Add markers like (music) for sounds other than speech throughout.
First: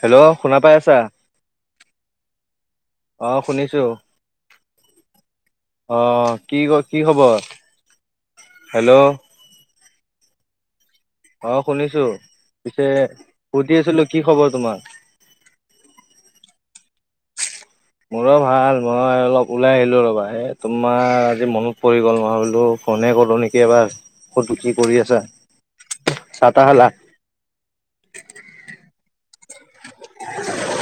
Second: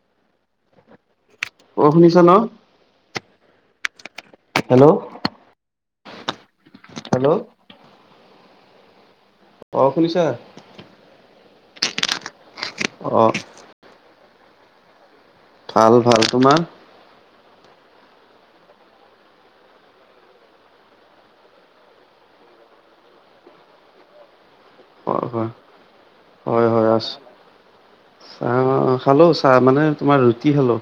Hello শুনা পাই আছা? অ শুনিছা ন? আহ শুনিছো। হেল্ল' অ কি ক কি হেল্ল' খবৰ? হেল্ল' অ শুনিছা? অ শুনিছো পিছে অ সুধি আছিলো কি খবৰ তোমাৰ? ভাল ভাল তোমাৰ? মোৰো ভাল মই অলপ ওলাই আহিলো ৰবা এই তোমাৰ আজি মনত পৰি গ'ল নহয় বোলো ফ'ন এই কৰো নেকি এবাৰ ক' কি কৰি আছা হয় হয় চাহ- হয় তাহ খালা? অ খালো চাহ মানে তোমাৰ ৰুটি খালো।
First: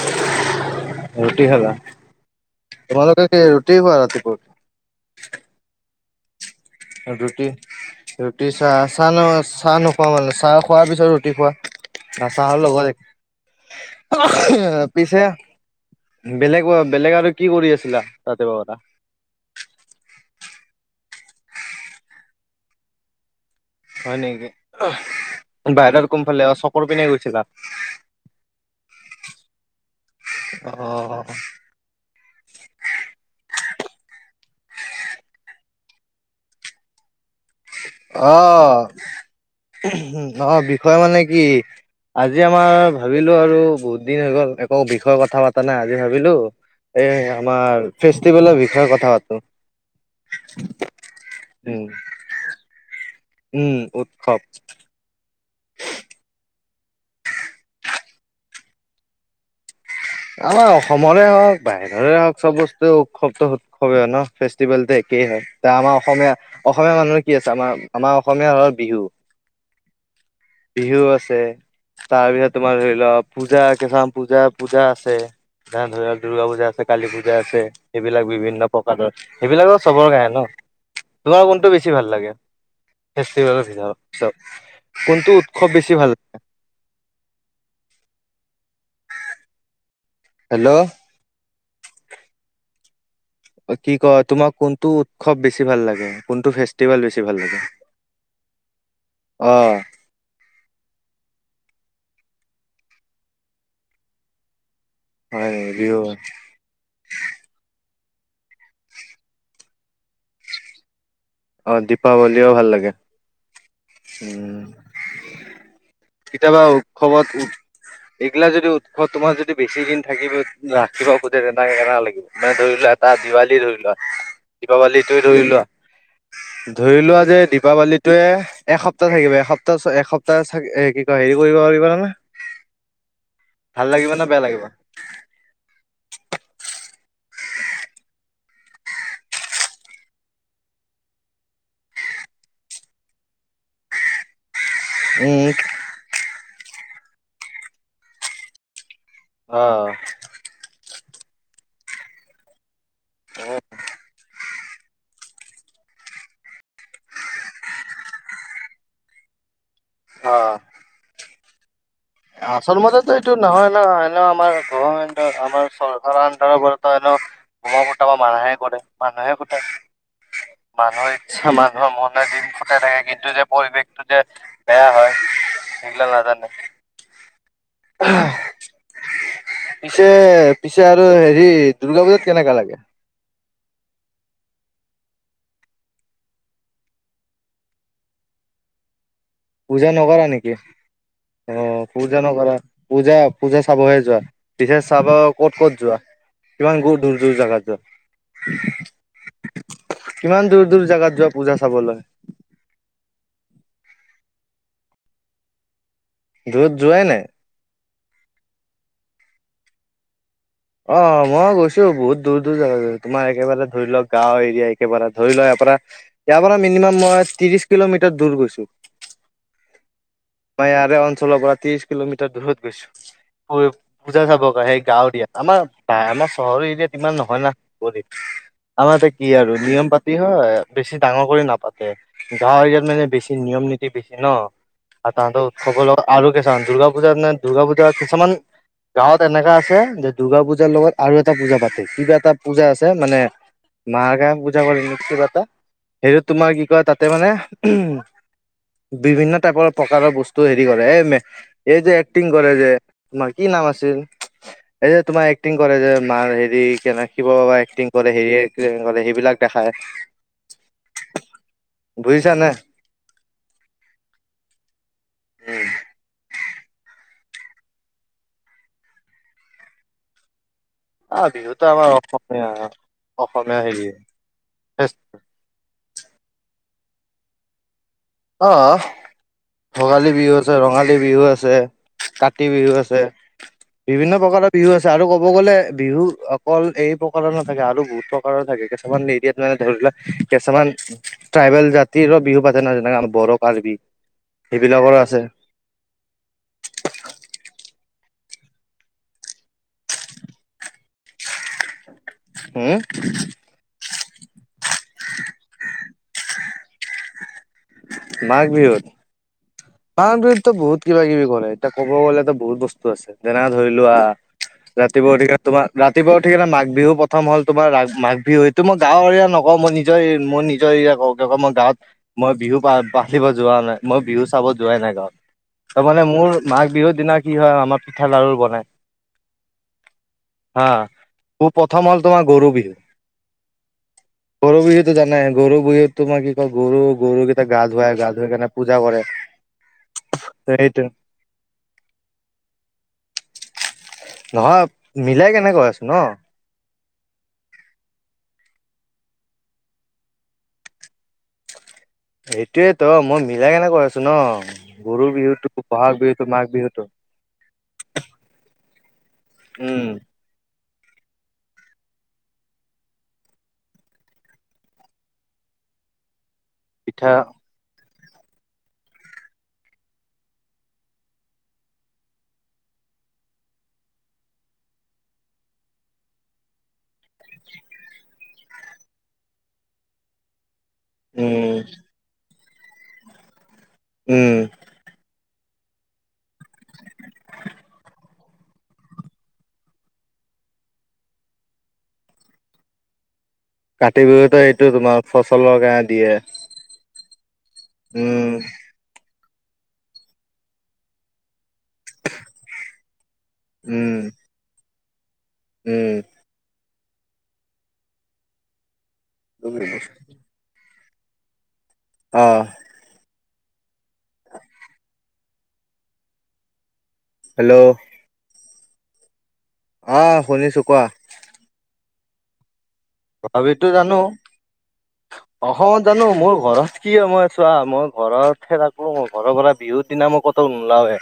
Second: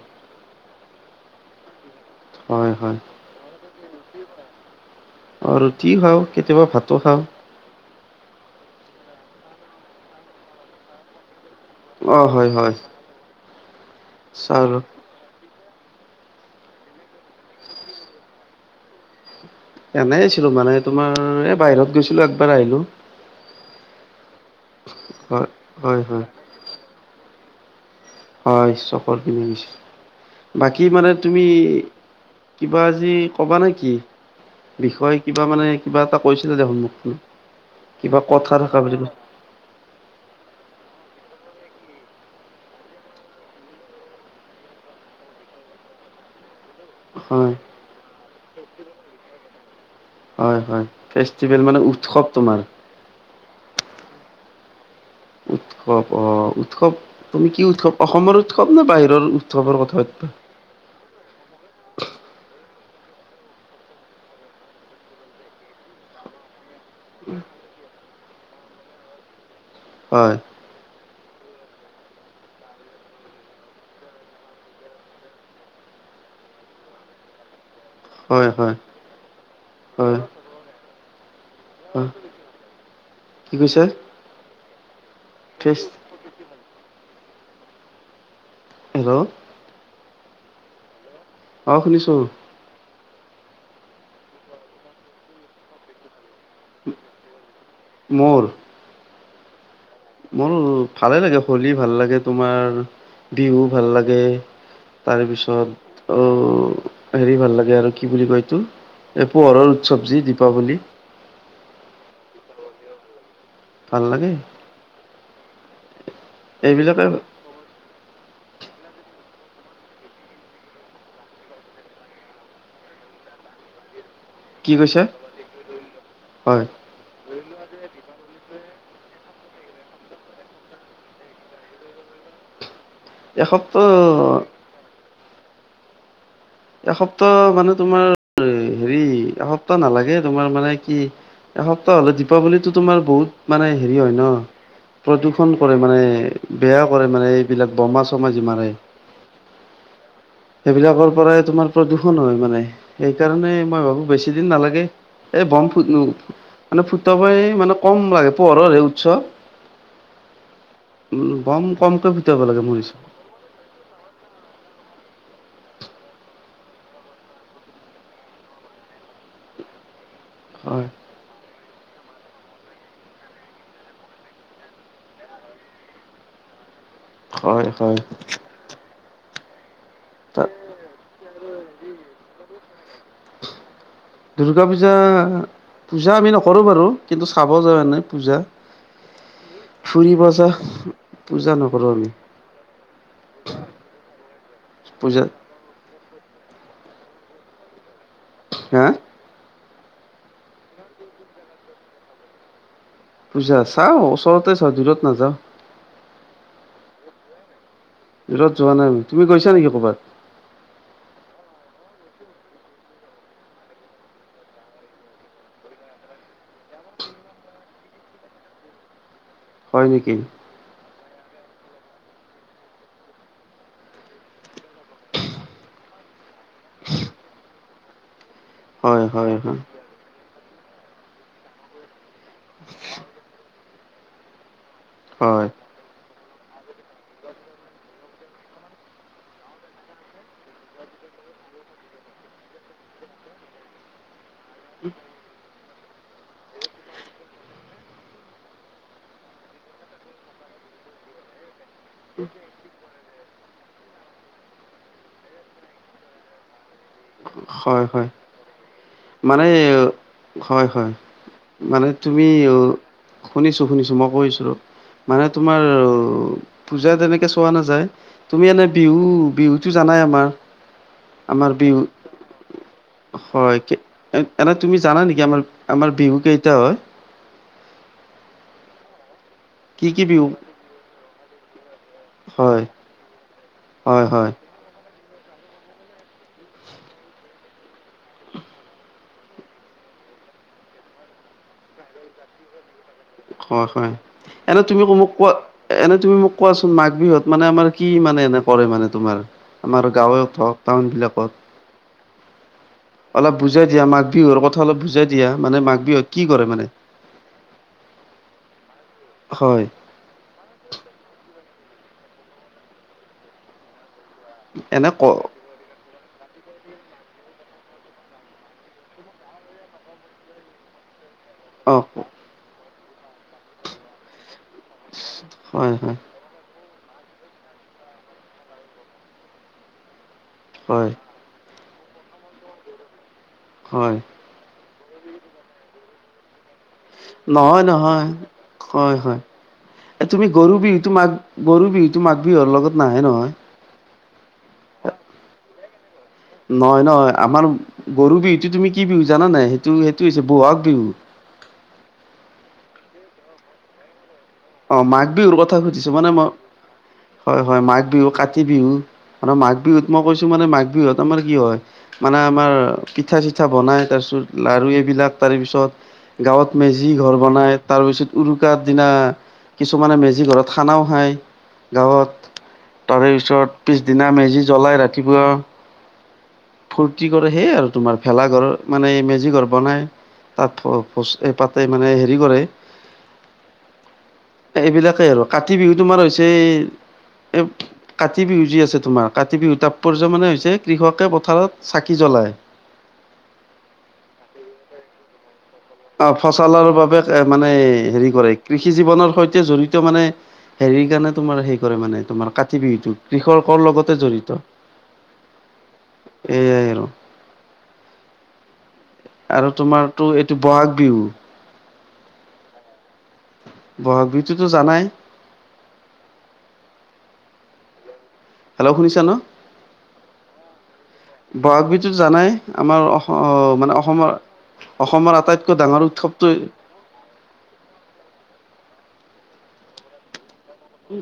ৰুটি খালা হয় হয়। তোমালোকে কি ৰুটি খোৱা ৰাতিপুৱা? ৰুটি খাওঁ, কেতিয়াবা ভাতো খাওঁ। ৰুটি ৰুটি চাহ চাহ চাহ নোখোৱা মানে চাহ খোৱাৰ পিছত ৰুটি অ খোৱা? হয় চাহৰ হয় লগত চাহ আৰু পিছে বেলেগ বেলেগ আৰু কি কৰি আছিলা ৰাতিপুৱা পৰা এনেই আছিলো মানে তোমাৰ এ বাহিৰত গৈছিলো, একবাৰ আহিলো। হয় নেকি হয় হয় বাহিৰত হয় কোনফালে চকৰ পিনে গৈছিলা? হয় চকৰ পিনে গৈছিলো। অ বাকী মানে তুমি কিবা আজি ক'বা না কি? বিষয়ে কিবা মানে কিবা এটা কৈছিলে দেখোন মোক কিবা কথা আহ থকা বুলি আহ বিষয় মানে কি আজি আমাৰ ভাবিলো আৰু বহুত দিন হৈ গল একো বিষয় কথা পতা নাই আজি ভাবিলো এ হয় আমাৰ ফেষ্টিভেলৰ বিষয়ে কথা পাতো। হয় হয় ফেষ্টিভেল মানে উম উৎসৱ তোমাৰ? উম উৎসৱ। উৎসৱ অ উৎসৱ তুমি কি উৎসৱ অসমৰ উৎসৱ নে বাহিৰৰ উৎসৱৰ কথা সুধবা আমাৰ অসমৰে হওক, বাহিৰৰে হওক চব বস্তু উৎসৱ উৎসৱে ন ফেষ্টিভেলটো একেই হয় এ আমাৰ অসমীয়া অসমীয়া মানুহৰ কি আছে আমাৰ আমাৰ অসমীয়াৰ বিহু, হয়। বিহু আছে, তাৰপিছত তোমাৰ ধৰি ল পূজা কেচাম পূজা পূজা আছে, আছে ধ ধৰিলওক দূৰ্গা পূজা আছে, কালী পূজা আছে এইবিলাক হয় বিভিন্ন হয় প্ৰকাৰৰ সেইবিলাকৰ চবৰ হয় কাহে ন তোমাৰ কোনটো বেছি হয় ভাল লাগে? কি ফেষ্টিভেলৰ কৈছা ভিতৰত চব কোনটো উৎসৱ ফেষ্ট বেছি ভাল? হেল্লো। হেল্লো'। অ শুনিছো। কি কয় তোমাক কোনটো উৎসৱ বেছি ভাল লাগে? কোনটো ফেষ্টিভেল বেছি ভাল লাগে? মোৰ অ। মোৰো ভালে লাগে হোলী ভাল লাগে তোমাৰ বিহু ভাল লাগে। তাৰ হয় নেকি বিহু পিছত অ হেৰি ভাল লাগে আৰু কি বুলি কয়তো এই পোহৰৰ উৎসৱ যি দীপাৱলী। অ দীপাৱলীও ভাল লাগে ভাল লাগে উম। কেতিয়াবা এইবিলাকে উৎসৱত কেতিয়াবা যদি উৎসৱ তোমাৰ যদি বেছি দিন থাকিব ৰাখিবা খুজে তেনেকে কে লাগিব মানে ধৰি লোৱা এটা- দীপাৱলী ধৰি লোৱা কি কৈছা দীপাৱলীটো ধৰি লোৱা হয় ধৰি লোৱা যে দীপাৱলী য়ে এসপ্তাহ থাকিব এসপ্তাহ এসপ্তাহ এ কি কয় হেৰি কৰিব (unintelligible) এক ভাল সপ্তাহ লাগিব নে বেয়া লাগিব একসপ্তাহ মানে তোমাৰ হেৰি একসপ্তাহ নালাগে তোমাৰ মানে কি একসপ্তাহ হলে দীপাৱলীতো তোমাৰ বহুত মানে হেৰি হয় ন। উম, প্ৰদূষন কৰে মানে বেয়া কৰে মানে এইবিলাক বোমা চমা যি মাৰে। অ। সেইবিলাকৰ পৰাই তোমাৰ প্ৰদূষণ হয় মানে সেইকাৰণে মই ভাবো বেছি দিন নালাগে। এই বম ফু মানে ফুট প মানে কম লাগে পোহৰৰ হে উৎসৱ। অ। বম। ফুটাব লাগে মোৰ আচল হিচাপত মতেতো এইটো নহয় ন এনে আমাৰ গভমেণ্টৰ আমাৰ চৰকাৰৰ আণ্ডাৰৰ পৰা টো এনেও বোম ফুটাব মানা হে কৰে মানুহে ফুটাই। হয় মানুহৰ ইচ্ছা মানুহৰ মনে দিন ফুটাই থাকে কিন্তু যে পৰিৱেশটো যে বেয়া হয়। ই গিলা নাজানে। হয় হয়। পিছে পিছে আৰু হেৰি দুৰ্গা পূজাত কেনেকা লাগে? (inaudible) দুৰ্গা পূজা পূজা আমি নকৰো বাৰু কিন্তু চাব যাও এনেই পূজা। পূজা ফুৰিব নকৰা যা নেকি? পূজা অ নকৰোঁ আমি পূজা নকৰা পূজা পূজা চাবহে যোৱা! পিছে চাব পূজা ক'ত ক'ত যোৱা? কিমান দূ দূৰ দূৰ জাগাত হা যোৱা? কিমান দূৰ দূৰ জাগাত যোৱা পূজা চাবলে? পূজা চাওঁ ওচৰতে চাওঁ দূৰত নাযাওঁ দূৰত যোৱাই নাই দূৰত যোৱা নাই আমি তুমি গৈছা নেকি কবাত। অ মই গৈছো বহুত দূৰ দূৰ জাগাত তোমাৰ একেবাৰে ধৰি লওক গাঁও এৰিয়া একেবাৰে ধৰি লোৱা পৰা ইয়াৰ পৰা মিনিমাম মই ত্ৰিশ কিলোমিটাৰ দূৰ গৈছো হয় নেকি মই ইয়াৰে অঞ্চলৰ পৰা ত্ৰিশ কিলোমিটাৰ দূৰত গৈছো। পূজা চাব সেই গাঁৱ দিয়াত আমাৰ আমাৰ চহৰ এৰিয়াত ইমান নহয় না ফুৰ্তি আমাৰ হয় এয়া কি হয় আৰু হয় নিয়ম পাতি হয় বেছি ডাঙৰ কৰি নাপাতে গাঁৱ এৰিয়াত মানে বেছি নিয়ম নীতি বেছি ন আৰু তাহাঁত হয় উৎসব লগ আৰু কিছুমান দুৰ্গা পূজাে দুৰ্গা পূজা কিছুমান। গাঁৱত এনেককা আছে যে দূৰ্গা পূজাৰ লগত আৰু এটা পূজা পাতে কিবা এটা পূজা আছে মানে মা গা পূজা পাতে নে কিবা এটা সেইটো তোমাৰ কি কয় তাতে মানে উ বিভিন্ন টাইপৰ প্ৰকাৰৰ বস্তু হেৰি কৰে এই এই যে এক্টিং কৰে যে তোমাৰ কি নাম আছিল এই যে তোমাৰ এক্টিং কৰে যে মাৰ হেৰি কেনে। শিৱ বাবা হয় এক্টিং হয় কৰে হেৰি এক্টিং কৰে সেইবিলাক মানে দেখায়। হয় হয় মানে তুমি অ। শুনিছোঁ শুনিছোঁ মই কৈছো মানে তোমাৰ পূজা তেনেকে চোৱা নাযায় তুমি এনে বিহু বিহুতো জানাই আমাৰ। অ বিহুত আমাৰ অসমীয়া হয় অসমীয়া হেৰি এনে তুমি ফেচ- জানা নেকি আমাৰ আমাৰ বিহু কেইটা হয়? অ কি কি ভোগালী বিহু আছে, ৰঙালী বিহু আছে, কাতি হয় বিহু আছে, হয় বিভিন্ন হয় প্ৰকাৰৰ বিহু আছে আৰু কব ক'ব গ'লে বিহু অকল এই প্ৰকাৰৰ নাথাকে আৰু বহুত প্ৰকাৰৰ থাকে কিছুমান এৰিয়াত মানে ধৰি লোৱা কিছুমান ট্ৰাইবেল জাতিৰো বিহু পাতে নহয় যেনেকে আমাৰ বড হয় কাৰ্বি। হয় এনে তুমি সেইবিলাকৰো মোক আছে কোৱা এনে তুমি মোক কোৱাচোন মাঘ বিহুত মানে আমাৰ কি মানে কৰে মানে তোমাৰ আমাৰ গাঁৱে হওক টাউন বিলাকত? হম অলপ বুজাই দিয়া মাঘ বিহুৰ কথা অলপ বুজাই দিয়া মানে মাঘ বিহুত কি কৰে মানে মাঘ বিহুত। হয় মাহ বিহুতো বহুত কিবা কিবি কৰে এতিয়া ক'ব গলেতো বহুত বস্তু আছে যেনে ধৰি লোৱা এনে ক ৰাতিপুৱাউঠি তোমাৰ ৰা ৰাতিপুৱা উঠিকিনে মাঘ বিহু প্ৰথম হ'ল তোমাৰ ৰা মাঘ বিহু সেইটো মই গাঁৱৰ এৰিয়া নকওঁ মই নিজৰ মই নিজৰ এৰিয়া কওঁ। মই অ গাঁৱত মই বিহু বাঢ়িব যোৱা নাই মই বিহু চাব। যোৱাই নাই হয় গাঁৱত ত হয় মানে মোৰ মাঘ বিহুত দিনা কি হয় আমাৰ পিঠা লাড়ু বনাই হা হয় খুব প্ৰথম হ'ল তোমাৰ গৰু বিহু। হয়। গৰু বিহুটো জানাই গৰু বিহুত তো মই কি ক গৰু গৰুকেইটা গা নহয় ধুৱাই নহয় গা ধুৱাই কিনে পূজা হয় কৰে। হয় এ তুমি গৰু সেইটো বিহুটো মাঘ গৰু বিহুটো মাঘ বিহুৰ লগত নাহে নহয়। নহয় মিলাই কেনেকৈ আছোঁ ন। নহয় নহয় আমাৰ গৰু বিহুতো তুমি কি বিহু জানা নাই সেইটো সেইটো হৈছে বহাগ বিহু। (inaudible) সেইটোৱেই তো মই মিলাই কিনে কৈ আছো ন। অ গৰু মাঘ বিহুৰ বিহুতো কথা সুধিছো বহাগ মানে বিহুতো মই মাঘ বিহুতো হয় হয় মাঘ বিহু কাতি বিহু মান মাঘ উম বিহুত মই কৈছো মানে মাঘ বিহুত আমাৰ কি হয় মানে আমাৰ পিঠা চিঠা বনাই তাৰপিছত লাডু এইবিলাক তাৰ পিছত গাঁৱত মেজি পিঠা ঘৰ বনাই তাৰ পিছত উৰুকাৰাত দিনা কিছুমানে মেজি ঘৰত খানাও খায় গাঁৱত। তাৰে পিছত পিছদিনা মেজি জ্বলাই ৰাতিপুৱা। ফূৰ্তি কৰে সেই আৰু তোমাৰ ভেলা ঘৰ মানে মেজি ঘৰ বনাই তাত এই উম, পাতে মানে হেৰি কৰে উম, এইবিলাকেই আৰু কাতি বিহু তোমাৰ হৈছে এ কাতি বিহু যি আছে তোমাৰ কাতি বিহু তাৎপৰ্য মানে হৈছে কৃষকে পথাৰত চাকি জ্বলায়। কাতি বিহুতো এইটো তোমাৰ ফচলৰ (unintelligible) আহ দিয়ে। ফচলৰ বাবে এ মানে হেৰি উম, কৰে কৃষি জীৱনৰ সৈতে তে জড়িত মানে হেৰি কাৰণে তোমাৰ হে কৰে মানে তোমাৰ কাতি বিহুতোক। কৃষকৰ উম, লগতে জড়িত। উম, এয়াই আৰু। আৰু তোমাৰতটো এইটো বহাগ বিহু অহ বহাগ বিহুতো জানাই। হেল্ল'। হেল্ল' শুনিছা ন? অহ শুনিছোঁ কোৱা। তুমি ত জানাই আমাৰ অম ভাবিতো মানে জানো অসমৰ। অসমৰ আটাইতকৈ অসমত ডাঙৰ জানোঁ উৎসৱটো মোৰ ঘৰত কি হয় মই চোৱা মই ঘৰতহে থাকোঁ ঘৰৰ পৰা বিহুৰ দিনা মই কতো নোলাওৱে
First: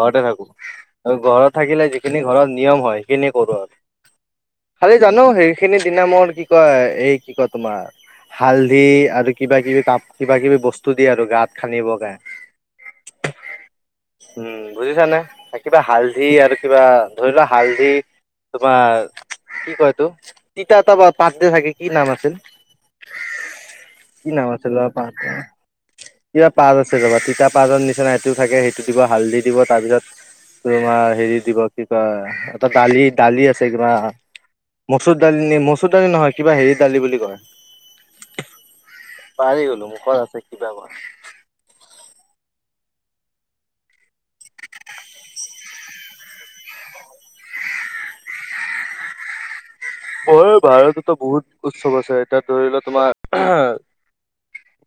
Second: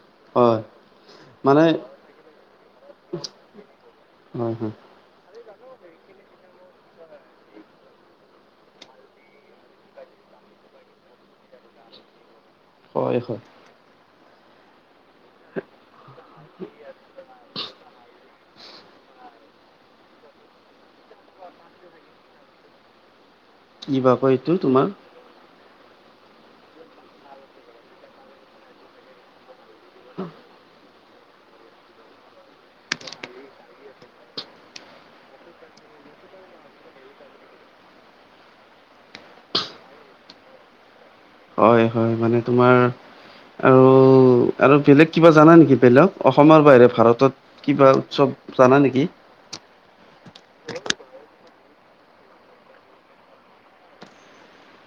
ঘৰতে থাকোঁ। হয় আৰু ঘৰত মানে থাকিলে যিখিনি ঘৰত নিয়ম হ'য় সেইখিনিয়ে কৰোঁ আৰু। হয় হয় খালি জানোঁ সেইখিনি দিনা মোৰ কি কয় এই কি কয় তোমাৰ। হালধি আৰু কিবা কিবি তাপ কিবা কিবি বস্তু দিয়ে আৰু গাত সানিব কাৰণে। হয় হয়। উম বুজিছানে কিবা হালধি আৰু কিবা ধৰি লোৱা হালধি। তোমাৰ কি কয় এইতো তিতা এটা পাত যে থাকে কি নাম আছিল? বা কয় কি এইটো নাম আছিল তোমাৰ পাতটো? কিবা পাত আছে চাবা তিতা পাতৰ নিচিনা সেইটো থাকে সেইটো দিব হালধি। দিব তাৰপিছত তোমাৰ হেৰি দিব কি কয় এটা দালি দালি আছে কিবা মচুৰ দালি নেমু। মচুৰ দালি নহয় কিবা হেৰি দালি বুলি কয়। পাহৰি গ'লো মুখত আছে কিবা হ'য়। হয় হয় মানে তোমাৰ আৰু আৰু বেলেগ কিবা জানা নেকি? বেলেগ অসমৰ বাহিৰে ভাৰতত কিবা উৎসৱ জানা নেকি? বয় ভাৰততো বহুত উৎসৱ আছে এতিয়া ধৰি লোৱা তোমাৰ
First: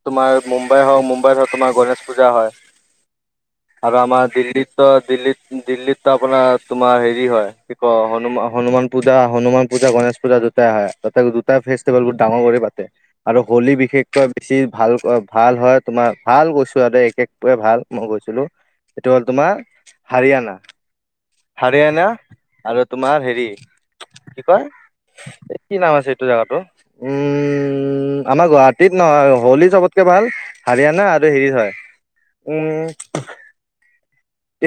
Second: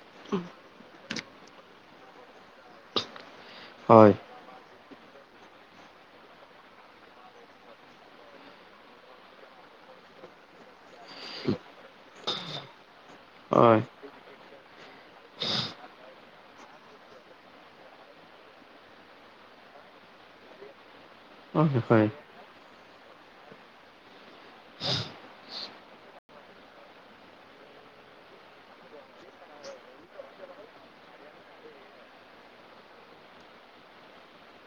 তোমাৰ মুম্বাই হওঁক মুম্বাইত তোমাৰ গণেশ পূজা হয়। আৰু হয় আমাৰ দিল্লীত কি কয় দিল্লীত দিল্লীত ত আপোনাৰ তোমাৰ হেৰি হয়, কি কয় হনুমান হনুমান পূজা হনুমান। হনুমান পূজা, গণেশ পূজা দুটাই হ'য়। তাতে দুটাই ফেষ্টিভেল বহুত ডাঙৰ কৰি পাতে আৰু হোলী হয় বিশেষকৈ বেছি। ভাল ভাল হ'য় তোমাৰ ভাল কৈছোঁ আও দেই একেটোৱে ভাল মই গৈছিলোঁ। এইটো হ'ল তোমাৰ হাৰিয়ানা। হয় হাৰিয়ানা হয় আৰু তোমাৰ হেৰি কি কয় এই কি নাম আছে এইটো জেগাতো উম আমাৰ গুৱাহাটীত নহয় হলী চবতকে ভাল হাৰিয়ানা আৰু হেৰি হয় উম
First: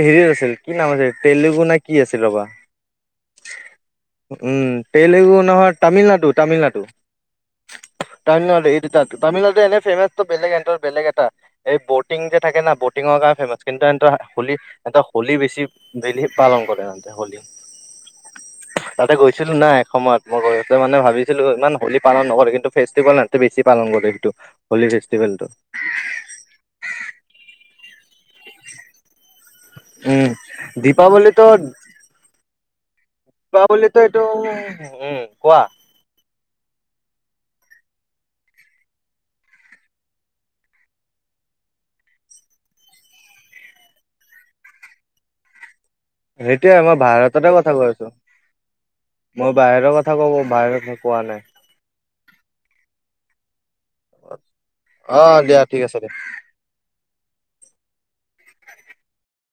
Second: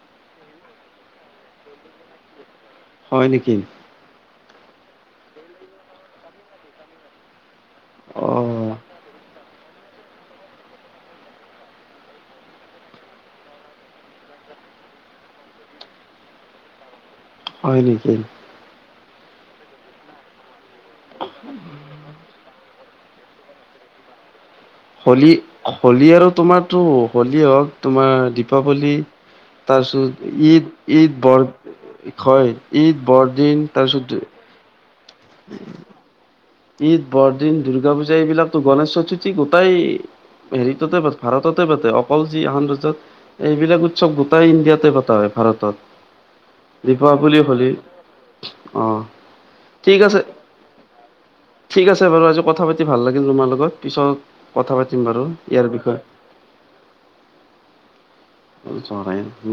হেৰি‌ আছিল কি নাম আছিল তেলেগু না কি আছিল ৰবা। হয় নেকি? উম তেলেগু নহয় তামিলনাডু তামিলনাডু। অ তামিলনাডু এইটো তাত তামিলনাডু এনে ফেমাচটো বেলেগ এনটাৰ বেলেগ এটা এই বটিং যে থাকে না বটিংত। পুৰা ফেমাচ কিন্তু সিহঁতৰ হোলী এটা হলী বেছি বেলি পালন কৰে সিহঁতে‌ হলী। হয় নেকি? তাতে গৈছিলোঁ না এক সময়ত, মই ঘৰতে মানে ভাবিছিলোঁ ইমান হলী পালন নকৰে কিন্তু ফেষ্টিভেল ইহঁতে বেছি পালন কৰে। মডেলটো। হলী -হোলী আৰু তোমাৰটো হোলী হওঁক তোমাৰ দীপাৱলী। তাৰ উম পিছত ঈদ- ঈদ বৰ দীপাৱলীতো হয় ঈদ। বৰদিন পোৱাবলে ত তাৰপিছত এইটো উম কোৱা। ঈদ, বৰদিন, দূৰ্গা পূজা, এইবিলাকতো গণেশ চতুৰ্থী গোটাই। হেৰিততে পাতে ভাৰততে পাতে অকল যি আন দেশত এইবিলাক উৎসৱ গোটেই ইণ্ডিয়াতে পতা হ'য়। ভাৰতত। সেইটোয়ে মই দীপাৱলী, ভাৰতৰে হোলী কথা কৈ আছোঁ। অ মই বাহিৰৰ ঠিক কথা আছে কব বাহিৰত কথা। ঠিক আছে বাৰু আজি কথা পাতি ভাল লাগিল তোমাৰ লগত। পিছত কথা পাতিম অ বাৰু দিয়া ইয়াৰ ঠিক আছে বিষয়ে। দিয়া অ থৰে।